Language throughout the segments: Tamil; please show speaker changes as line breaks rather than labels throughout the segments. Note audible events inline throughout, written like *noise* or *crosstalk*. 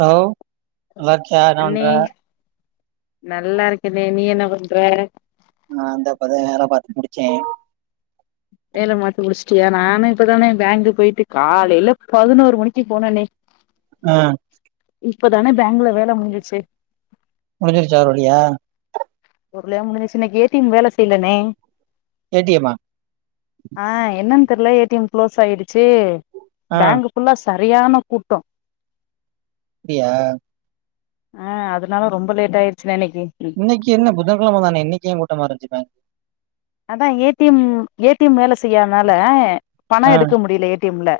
ஹலோ நல்லாக்கிறியா என்னபண்ற
அண்ணே நல்லா இருக்கேனே நீ என்ன பண்ற
நான் இந்த இப்பதான் வேல பாத்துமுடிச்சேன்
வேல பாத்து முடிச்சிட்டியா நானு இப்பதானே பேங்க்கு போயிட்டு காலையில பதினோரு மணிக்கு போனேன்னே
ஆஹ்
இப்பதான்னே பேங்கள்ல வேல முடிஞ்சிச்சு
முடிஞ்சிருச்சா ஒருவழியா
ஒருவழியா முடிஞ்சிச்சின்னே ஏ டி எம் வேல செய்யலனே
ஏ டி ய ம்மா
அதுக்குல எ டி எம் குளோஸ் ஆயிடுச்சு ச்சு
ஆ
பேங்க் ஃபுல்லா சரியான கூட்டம்
பியா
ஆஹ் அதனால ரொம்ப லேட் ஆயிருச்சு
இன்னைக்கு என்ன புதன்கிழமை தானே இன்னைக்கு ஏன் கூட்டமா இருந்திச்சி பேங்
அதான் A T M A T M வேலை செய்யாதனால பணம்
ஆ
எடுக்க முடியல ஏ டி எம்ல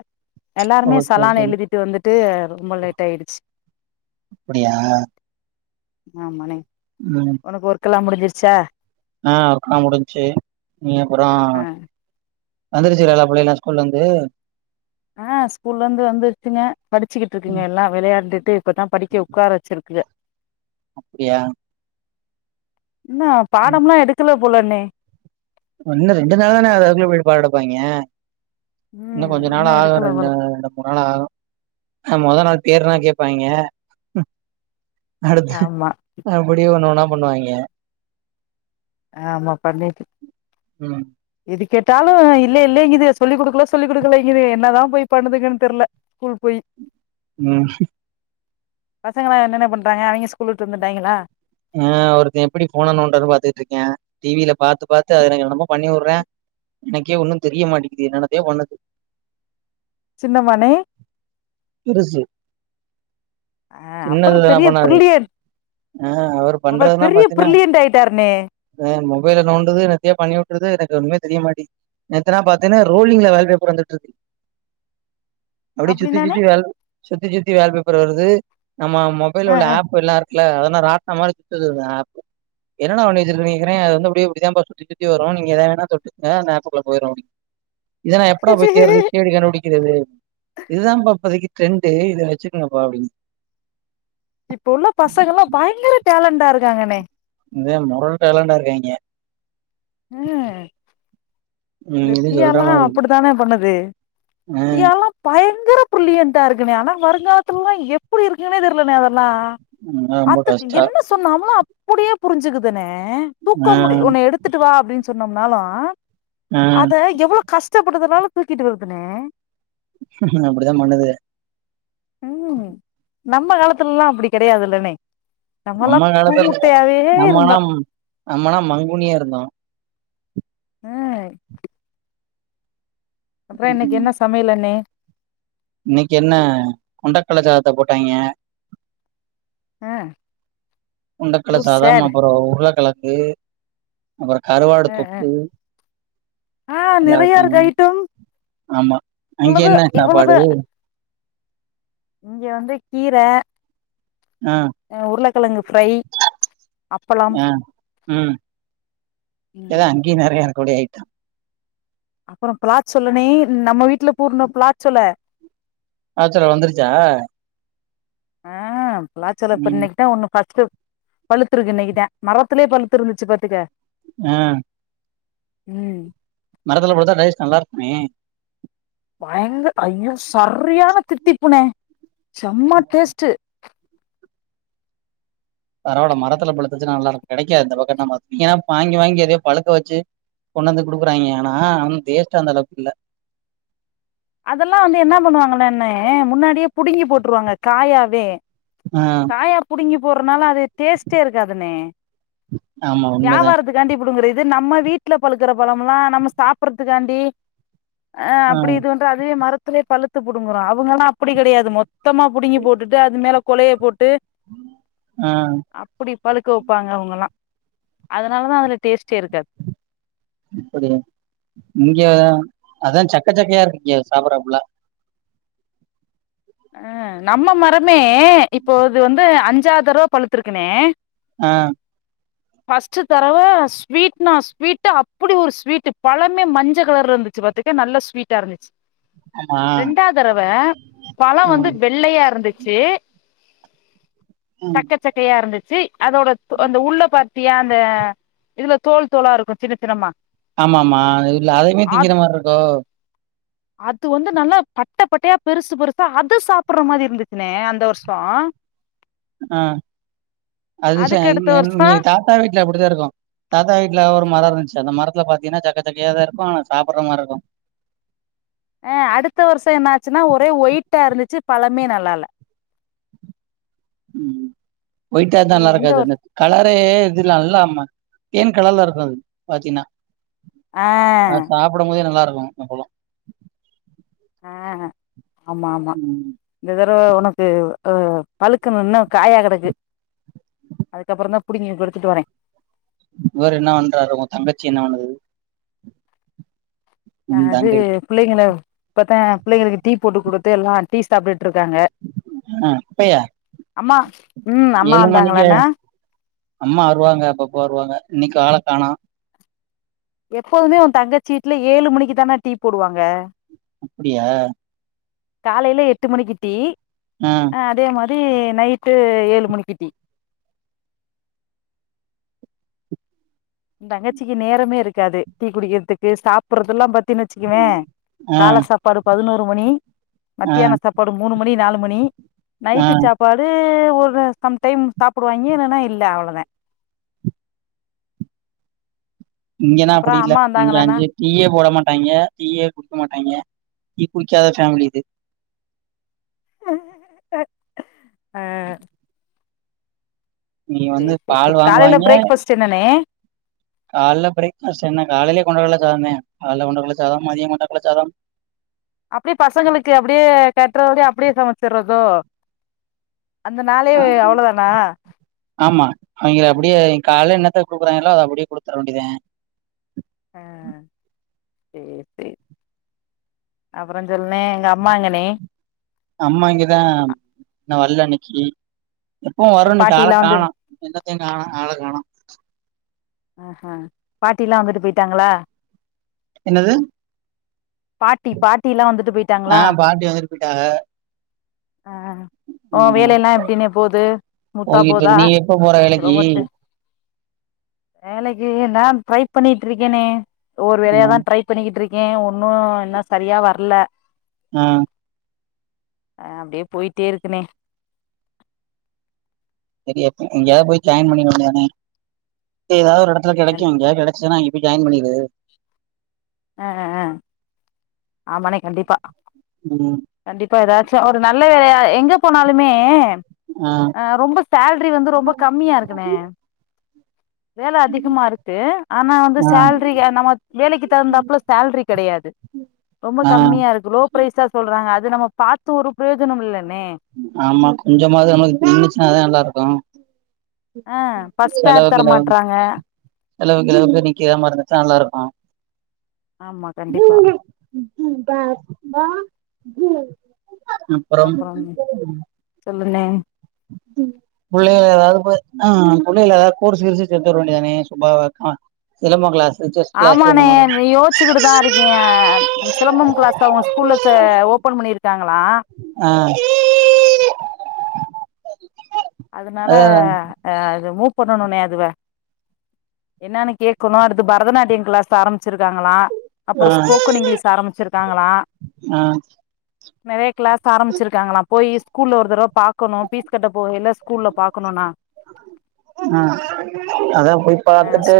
எல்லாருமே
ஓ சரி
சலான்னு
சரி
எழுதிட்டு வந்துட்டு ரொம்ப லேட் ஆயிடுச்சு
அப்டியா
ஆமான்னே உனக்கு ஒர்க்கெல்லாம் முடிஞ் முடிஞ்சிர்ச்சா
ஆஹ் ஆஹ் முடிஞ்சிச்சு நீ அப்றோ
ஆ
வந்துருச்சுங்கல்லா பிள்ளைகெல்லாம் ஸ்கூல்ல இருந்து
ஆஹ் ஸ்கூல்ல இருந்து வந்துட்டுங்க படிச்சுக்கிட்டு இருக்குங்க எல்லா விளையாட்டு இப்பதான் படிக்க உட்கார வச்சிருக்கு
அப்டியா
இன்னம் பாடம் எல்லா எடுக்கல புலேனே
ஒன்னும் ரெண்டு நாள் தானே ஆகுது அதுக்குல எப்டி பாடம் எடுப்பாங்க இன்னும்
ம்
கொஞ்சே நாள்
இன்னு
ஆகும்
எடுக்கல
ரெண்டு
போல
ரெண்டு மூணு நாள் ஆகும் ஆ மொத நாள் பேர்னா கேப்பாங்க *unintelligible* அடுத்து
ஆமா
அப்டியோ ஒன்னுன்னா பண்ணுவாங்க
ஆமா பண்ணிட்
உஹம்
இது கேட்டாலு இல்லே இல்லேங்குது சொல்லிக் கொடுக்கல சொல்லி் கொடுக்கலங்குது என்னதா போய் பண்ணதுக தெர்ல ஸ்கூல் போய்
உம்
பசங்களா என்னென்ன பண்றாங்க அவிங்க ஸ்கூல்விட்டு வந்துட்டாங்களா
ஆ ஒருத்தின் எப்டி ஃபோனனோன்றது பாத்துட்ருக்கியா டிவில பாத்து பாத்து அவிங்ன்னமோ பண்ணிவுட்றா எனக்கே ஒன்னு தெரிய மாட்டிக்கிது என்னானத்தே பண்ணுது
சின்ன மானே
பெருசு
ஹ அப்பற
சின்னதுலாம்
பெரிய
பண்ணாது.
பிரில்லியன்
ஆ அவர் பண்றதுனா
பெரிய
பாத்தினா
பிரில்லியன்ட் ஆயிட்டாருண்ணே
மொபைல நோண்டுது என்னதையோ பண்ணிவுட்ருது எனக்கு ஒன்னுமே தெரியமாட்டி நேத்தன பாத்தேன்ன ரோலிங்ல வால்பேப்பர் வந்துட்டு இருக்கு அப்டியே சுத்தி
அப்டின்னாண்ணே
சுத்தி வருது சுத்தி சுத்தி வால் பேப்பரு வருது நம்ம
ஆ
மொபைலுள்ள
ஆ
ஆப் எல்லா ல்ல அதனா ரா தமாரி சுத்துதுங்க ஆப் என்னடா வன்னிவசுறுக்கணு கேக்றே அது வந்து அப்டியே இப்டிதாபா சுத்தி சுத்தி வரு நீங்க எதா வேணா சொல்லுங்க அங்க ஆப்புக்குள்ள போய்ரும் அப்டி இதநா எப்டா போய் தேடர்து தேடிகண்டுடி *inaudible* இதுதா பாப்பதிக்கு ட்ரெண்டு இத வச்சுகங்கப்பா அப்டி
இப்ப உள்ள பசங்கல்லா பயங்கர டேலண்டா இருக்காங்கண்ணே
இங்க மொறல் டேலண்டா இருக்காங்ஞ
ஹ
ம் இது சொல்ற
நித்யாலா
மாரி
அப்டித்தானே பண்ணுது
ஆ
த்தியாலா பயங்கர ப்பிரிலியன்டா இருக்குன ஆனா வருங்காலத்துலா எப்டி இருக்குனே தெர்லன அதல்லாம்
அதா ரொம்ப
அத்துக்
கஷ்டோ
என்ன சொன்னாம்மா புடியே புரிஞ்சுக்குதுன்ன
அஹ்
அப்டின் சொன்னம்னாலும் அத எவ்வள கஷ்ட புடுதலால தூக்கிட்டு வருதுனே
அப்டிதா பண்ணுது
ம் நம்ம காலத்துல்லா அப்டி கெடயாதுலனே
நம்ம காலத்துல
இருந்தோ
நம்மனாம் நம்மனா மங்குனியா இருந்தோம்
உஹ அப்பறம் என்னக்கு என்ன சமையலண்ணே
இன்னைக்கி என்ன கொண்டக்கலச்சாதத்த போட்டாங்ய
ஆ சோ
கொண்டக்கலசாதம்
சேடு
அப்பறம் உருலக் ஏ அப்பறம் கருவாடு
ஆ
தொக்கு
ஆ நெறைய இருக்கு
எல்லாத்தயும்
ஐட்டம்
ஆமா அங்க
இவ்வளவு
என்ன
இவ்வளவு
சாப்பாடு
இங்க வந்து கீர ஆ உருளை கலங்கு ப்ஃரை
ஆ ம் எல்ல
ம்
அங்கி நெறையா டூடே அயிட்டோம்
அப்பறம் பிளாச் சொலனே நம்ம வீட்டுல பூர்ண பிளாச் சொல
ஆ சல்ல வந்துருச்சா
ஆஹ் பிளாச் சல்ல
ம்
இன்னக்கி தான் ஒன்னுஃபர்ஸ் பழுத்து இருக்கு இன்னைக்கிதன் மரத்திலயே பழுத்து இருந்துச்சு பாத்துக்க
ஆஹ்
உம்
மரத்துல போட்டுதான் டைஜஸ்ட் நல்லா இருக்குமே
பயங்க ஐயூ சரியரியான தித்திப்புன செம்ம டேஸ்ட்டு
பரவால்ல மரத்துல பழுத்துச்சு நல்லாக்கு கிடைக்காது இந்த பக்கம் ல நீ ஏன்னா வாங்கி வாங்கி அதே பழுக்க வச்சு கொண்டு வந்து குடுக்குறாங்கய ஆனாம் டேஷ்ட்டு அந்த அளவுக்கு இல்ல
அதெல்லாம் வந்து என்ன பண்ணுவாங்கன்ன முன்னாடியே புடுங்கி போட்டுருவாங்க காயாவே
ஆ.
காயா புடுங்கி னால அது டேஸ்டே இருக்காதுண்ணே
ஆமா உண்மைதான்.
யாவாரத்து காண்டி புடுங்கற இது நம்ம வீட்டுல பழுக்குற பழம் எல்லாம் நம்ம சாப்பறதுக்காண்டி ஆ அப்டி இது வந்து அதுவே மரத்திலே பழுத்து புடுங்கறோம் அவங்கல்லாம் அப்டி கிடையாது மொத் த்தமா புடுங்கி போட்டுட்டு அது மேல கொலைய போட் டு
ஆ.
அப்புடி பழுக்க வைப்பாங்க அவுங்கல்லாம் அதனாலதான் அதுல டேஸ்ட்டே இருக்காது
அப்டி இங்க அதான் சக்க சக்கையா இருக்கு இங்க சாப்படுறப்புல
அஹ் நம்ம மரமே இப்போ இது வந்து அஞ்சாது தடவ பழுத்திருக்குனே
ஆஹ்
ஃபஸ்ட்டு தரவ ஸ்வீட்னா ஸ்வீட் அப்படி ஒரு ஸ்வீட்டு பழமே மஞ்ச கலர்ல இருந்துச்சு பாாத்துக்க நல்ல ஸ்வீட்டா இருந்துச்சு
ஆமா.
ரெண்டா தடவை பழம்
ஆ.
வந்து வெள்ளையா இருந்துச்சு
ம்.
சக்க சக்கையா இருந்துச்சு ஏய் அதோட அந்த உள்ள பாத் அந்த இதுல தோல் தோலா இருக்கும் சின்ன சின்னமா
ஆமா ஆமா இல்ல அதைமே
அது
திங்கிற மாரி இருக்கும்
அது வந்து நல்லா பட்ட பட்டையா பெருசு பெருசு ச அது சாப்பிடற மாதிரி இருந்துச்சுன்னே அந்த வருஷம்
ஆஹ் அது ச
அதுக்கு அடுத்த வருஷோ
நீங்க தாத்தா வீட்ல அப்டித்தான்ருக்கும் தாத்தா வீட்டுல ஒரு மரம் இருந்துச்சு அந்த மரத்துல பாத்தீங்கன்னா சக்க சக்கைய தான் இருக்கும் ஆனா சாப்பிடற மாதிரி இருக்கும்
அஹ் அடுத்த வருஷம் என்னாச்சுன்னா ஒரே ஒயிட்டா இருந்துச்சு பழமே நல்லால
உம் ஒயிட்டாதான்
ஏய்,
நல்லா
இந்த
இருக்காது அந்த
வருஷ்
கலர் இதுலே இது நல்ல ஆமா தேன் கலர்ல இருக்கும் பாத்தீங்கன்னா
ஆ
அஹ சாப்பிடும்போதே நல்லாருக்கு. பழோ அந்த பழோ.
ஆஹேஹ. ஆமா ஆமா
ம்
இந்த. அத உனக்கு அஹ பழுக்கன்னு இன்னு காயா கெடக்கு. அதுக்கப்புறோதா புடிங்கி கொடுத்துட்டு வரே.
இவர் என்ன பண்றாரு உங்க தங்கச்சி என்ன பண்ணுது. உன்
அது
தங்கை
பிள்ளைங்கள. இப்பத்த பிள்ளைங்களுக்கு டீ போட்டு கொடுத்து எல்லாம் டீ சாப்பிட். ட்டு இருக்காங்க.
ஆ அப்பயா
அம்மா உம் அம்மா
ஏழு மணிக்கு
வந்தாங்களானா.
அம்மா வருவாங்க அப்பப்போ வருவாங்க இன்னைக்கு ஆள காணோ.
எப்போதுமே உன் தங்கச்சி வீட்டுல ஏழு மணிக்கு தான டீ போடுவாங்க.
அப்டியா.
காலையில எட்டு மணிக்கு டீ.
ஆ
ஆஹ அதே மாரி. ங்கு நைட்டு ஏழு மணிக்கு டீ. தங்கச்சிக்கு நேரமே இருக்காது டீ குடிக்கிறதுக்கு சாப்பிடறது எல்லாம் பாத். துன்னு வச்சுக்குவே
ஆ
கால சாப்பாடு பதினொ. ரு மணி.
ஆ
மத்தியான சாப்பாடு மூணு மணி நாலு. மணி.
ஆ
நைட்டு சாப்பாடு. ஒரு சம் டைம் சாப்பிடுவாங்க இல்லன்னா இல்ல அவ்வளவுதே.
இங்கனா அப்படி இல்ல
அம்மா
இங்க
வந்தாங்களானா
அஞ்சு டீயே போட மாட்டாங்க டீயே குடுக்க மாட்டாங்க. டீக்குடிக்காத ஃபேமிலி இது.
*unintelligible* ஆஹ.
நீ வந்து
சரி
பால்
காலையில பிரேக்ஃபாஸ்ட் என்னானே.
காலைல பிரக்ஃபாஸ்ட் என்ன காலிலே கொண்டக்கள்ள சாதம்ந்தே. காலைல கொண்டக்கள்ள சாதம் மதியம் கொண்டக்கள்ள சாதம்.
அப்படியே பசங்களுக்கு அப்படியே கட்டுறபடி அப்படியே சமைச்சிடுறதோ. அந்த நாளே அவ்வளவுதானா.
கால என்னத்த கொடுக்குறாங்க எல்லா அத அப்படியே கொடுத்துர வேண்டியதே.
ஆ சேரி சேரி அப்புறோ சொல்லுனே எங்க அம்மா எங்கனே.
அம்மா இங்கதா வல்ல இன்னிக்கு. எப்போவும் வரு இன்னிக்கு ஆள
பாட்டிலா வந்து
காணோ என்னத்தையும் காணோ ஆள காணோ.
ஆஹஹ பாட்டில்லாம் வந்துட்டு போயிட்டாங்களா.
என்னதுங்.
பாட்டி பாட்டி எல்லாம் வந்துட்டு
ஆ
போயிட்டாங்களா.
பாட்டி வந்துட்டு போயிட்டாக.
ஆஹ் ஓ
ம்.
வேலையில்லாம் எப்படின்னே போகு முத்தா
போயிட்டு
போதா
இருக்கு. நீ எப்ப போற
சொல்ல
வேலைக்கு?
மாட்டேன் இதே நான் ட்ரை பண்ணிட்டு இருக்கேனே ஒரு வேலையா
ம்.
தான் ட்ரை பண்ணிட்டு இரு ஏன் ஒன்னும் என்ன சரியா வரல
ஆஹ்
ஆஹ் அப்படியே போயிட்டே இருக்குனே
எங்கயாவது போய் ஜாயின் பணிக்க வேண்டியதானே ஏதாவது ஒரு இடத்த துலா கிடைக்குமில்ல கெடச்ச நான் ஜய்ன் பணிகிறது
ஆஹ்ஹ் ஆஹ் ஆமானே கண்டிப்பா
ம்.
கண்டிப்பா ஏதாச்சும் ஒரு நல்ல யேலையா எங்க போனாலுமே
ஆ.
அஹ ரொம்ப சேலரி வந்து ரொம்ப கம்மியா இருக்குனே வேல அதிகமா இருக்கு ஆனா வந்து
ஆ.
சேல்ரி நம்ம வேலைக்கு தகுந்தாப்புல சேல்ரி கிடையாது ரொம்ப
ஆ.
கம்மியா இருக்கு லோ ப்ரைஸா சொல்றாங்க அது நம்ம பாத்து ஒரு பிரயோஜனம் இல்ல
ஆமா கொஞ்சமாது நம்மக்கு தின்னுச்சுன்னாதான் நல்லா இருக்கும்
ஆஹ பஸ்பேர் தர மாட்டறாங்க
செலவுக்கு கிலவுக்கு நிக்க ஏதாமாந்துச்சா நல்லா இருக்கும்
ஆமா கண்டிப்பா
*unintelligible* வா *unintelligible* அப்பறோம்
சொல்னே
புள்ளைகள ஏதாவது ஆஹ புள்ளைகள ஏதாவது கோர்ஸ் கிர்சு சேத்துவிட வேண்டியதானே சுபாவ தான் சிலம்பம் கிளாஸ் செஸ் கிளாஸ்
ஆமானே
அந்த மாரி
நீ யோசிச்சுக்கிட்டு தான் இருக்கேன் சிலம்பம் கிளாஸ்ல அவங்க ஸ்கூல்ல ஓபன் பண்ணிருக்காங்க
ஆஹ
அதனால அஹஅது மூ வு பண்ணணும்னே அதுவ என்னன்னு கேட்கணும் அடுத்து பரதநாட்டியம் கிளாஸ் ஆரம்பிச்சிருக்காங்களா
அதா ஆ
அப்பறோம் ஸ்போக்கன் இங்கிலீஷ் ஆரம்பிச்சிருக்காங்களா
ஆ
நெறைய கிளாஸ் ஆரம்பிச்சிருக்காங்களாம் போய் ஸ்கூல்ல ஒரு தடவ பாக்கணும் பீஸ் கட்ட போகையில ஸ்கூல்ல பாக்கணும்னா
ஆஹம் அதான் போய்
அ
பாத்துட்டு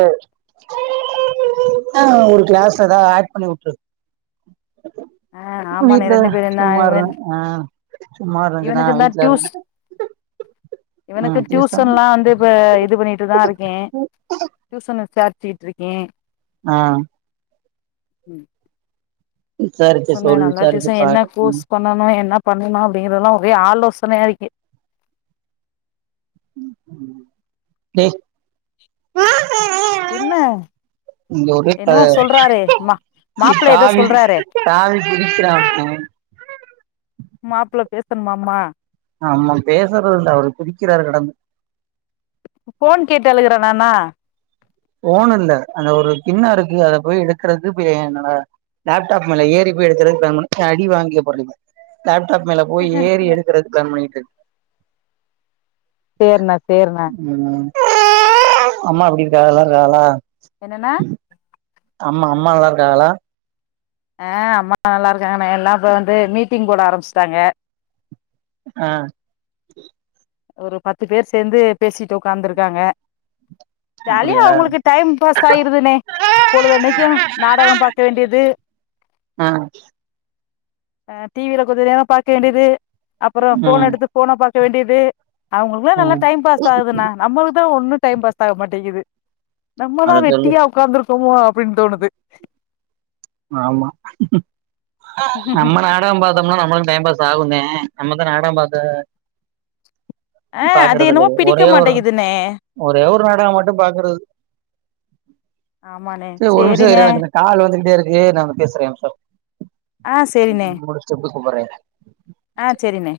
ஆ ஒரு க்ளாஸ்ல எதா ஆட் பண்ணி உட்ரு
ஆ ஆமாண்ணே
வீட்ல
ரெண்டு பேரு நா இவ
சும்மாரு ஆ சும்மாரு கொஞ்ச நே
இவனுக்கு தா
வீட்ல இருந்
டியூஸ் இவனுக்கு ட்யூசன்லா வந்து இப்ப இது பண்ணிட்டுதா இருக்கே‌ ட்யூசனுசா கீட்ருக்கே
ஆ
உம்
விசாரிச்சு
சொன்னே
சொல்லு
நல்லா
விசாரிச்சு
டிசை என்ன
பாரு
கோர்ஸ்
ம்
பண்ணனு என்ன பண்ணணு அப்டிங்கிறல்லா ஒரே ஆலோசனையா இருக்கு
டை
என்ன
இங்க ஒரே க
என்னவோ சொல்றாரே மா மாப்ள ஏதோ
தாவி
சொல்றாரே
தாவி பிடிக்கிறாங்க
மாப்புள்ள பேசணுமாமா
ஆமா பேசுறதுல்ல அவரு குதிக்கிறாரு கடந்து
ஃபோன் கேட்டு அழுகுறனாண்ணா
ஃபோன் இல்ல அந்த ஒரு கிண்ண இருக்கு அத போய் எடுக்குறது ப ஏ என்னடா லேப்டாப் மேல ஏறி போய் எடுக்கிற ப்ளான் பண்ணு அடி வாங்கிய *unintelligible* லேப் டாப் மேல போய் ஏறி எடுக்குறது ப்ளான் பண்ணிட்டுருக்
சேரிணா சேரிணா
இருக்கு ம் அம்மா எப்டி *unintelligible* வேணா
என்னணா
அம்மா அம்மா நல்லா இருக்காங்களா
ஆ அம்மா நல்லா இருக்காங்கனே எல்லா இப்ப வந்து மீட்டிங் போட ஆரம்பிச்சுட்டாங்க
ஆ
ஒரு பத்து பேர் சேந்து பேசிட்டு உக்காந்துருக்காங்க ஜாலியா
அப்டியா
உங்களுக்கு டைம் பாஸ் ஆயிருதுனே பொழுதன்னைக்கு நாடகம் பாக்க வேண்டியது
ஆ
ஆ டி வில கொஞ்சநேரம் பாக்க வேண்டியது அப்பற ஃபோன்
ம்
எடுத்து ஃபோன பாக் வேண்டியது அவங்களுக்குல்லா நல்லா
ம்
டைம் பாஸ் ஆகுதுண்ணா நம்மளுக்குதா ஒண்ணு டைம் பாஸ் ஆக மாட்டேங்குது
அத
நம்மதா
சொல்லு
வெட்டியா உக்காந்துருக் கோமோ அப்புடின் தோணுது
ஆமா நம்ம நாடக பாத்தம்னா நம்மளுக்கு டைம் பாஸ் ஆகுந்தே நம்மதா நாடகம் பாக்க
ஆ அது என்னமோ
பாக்குறதில்லையே
பிடிக்க
ஒரே ஒரு
மாட்டேங்குதுண்ணே
ஒரே ஒரு நாடகம் மட்டும் பாக்குறது
ஆமாண்ணே
சே ஒரு மிஷ இரு
சேரிண்ணே
எனக்கிந்த கால் வந்துகிட்டே இருக் க்கு நா வ பேசுறே ஒம்ஷோ
ஆஹ் சரினே
ப்புற
ஆஹ் சரினே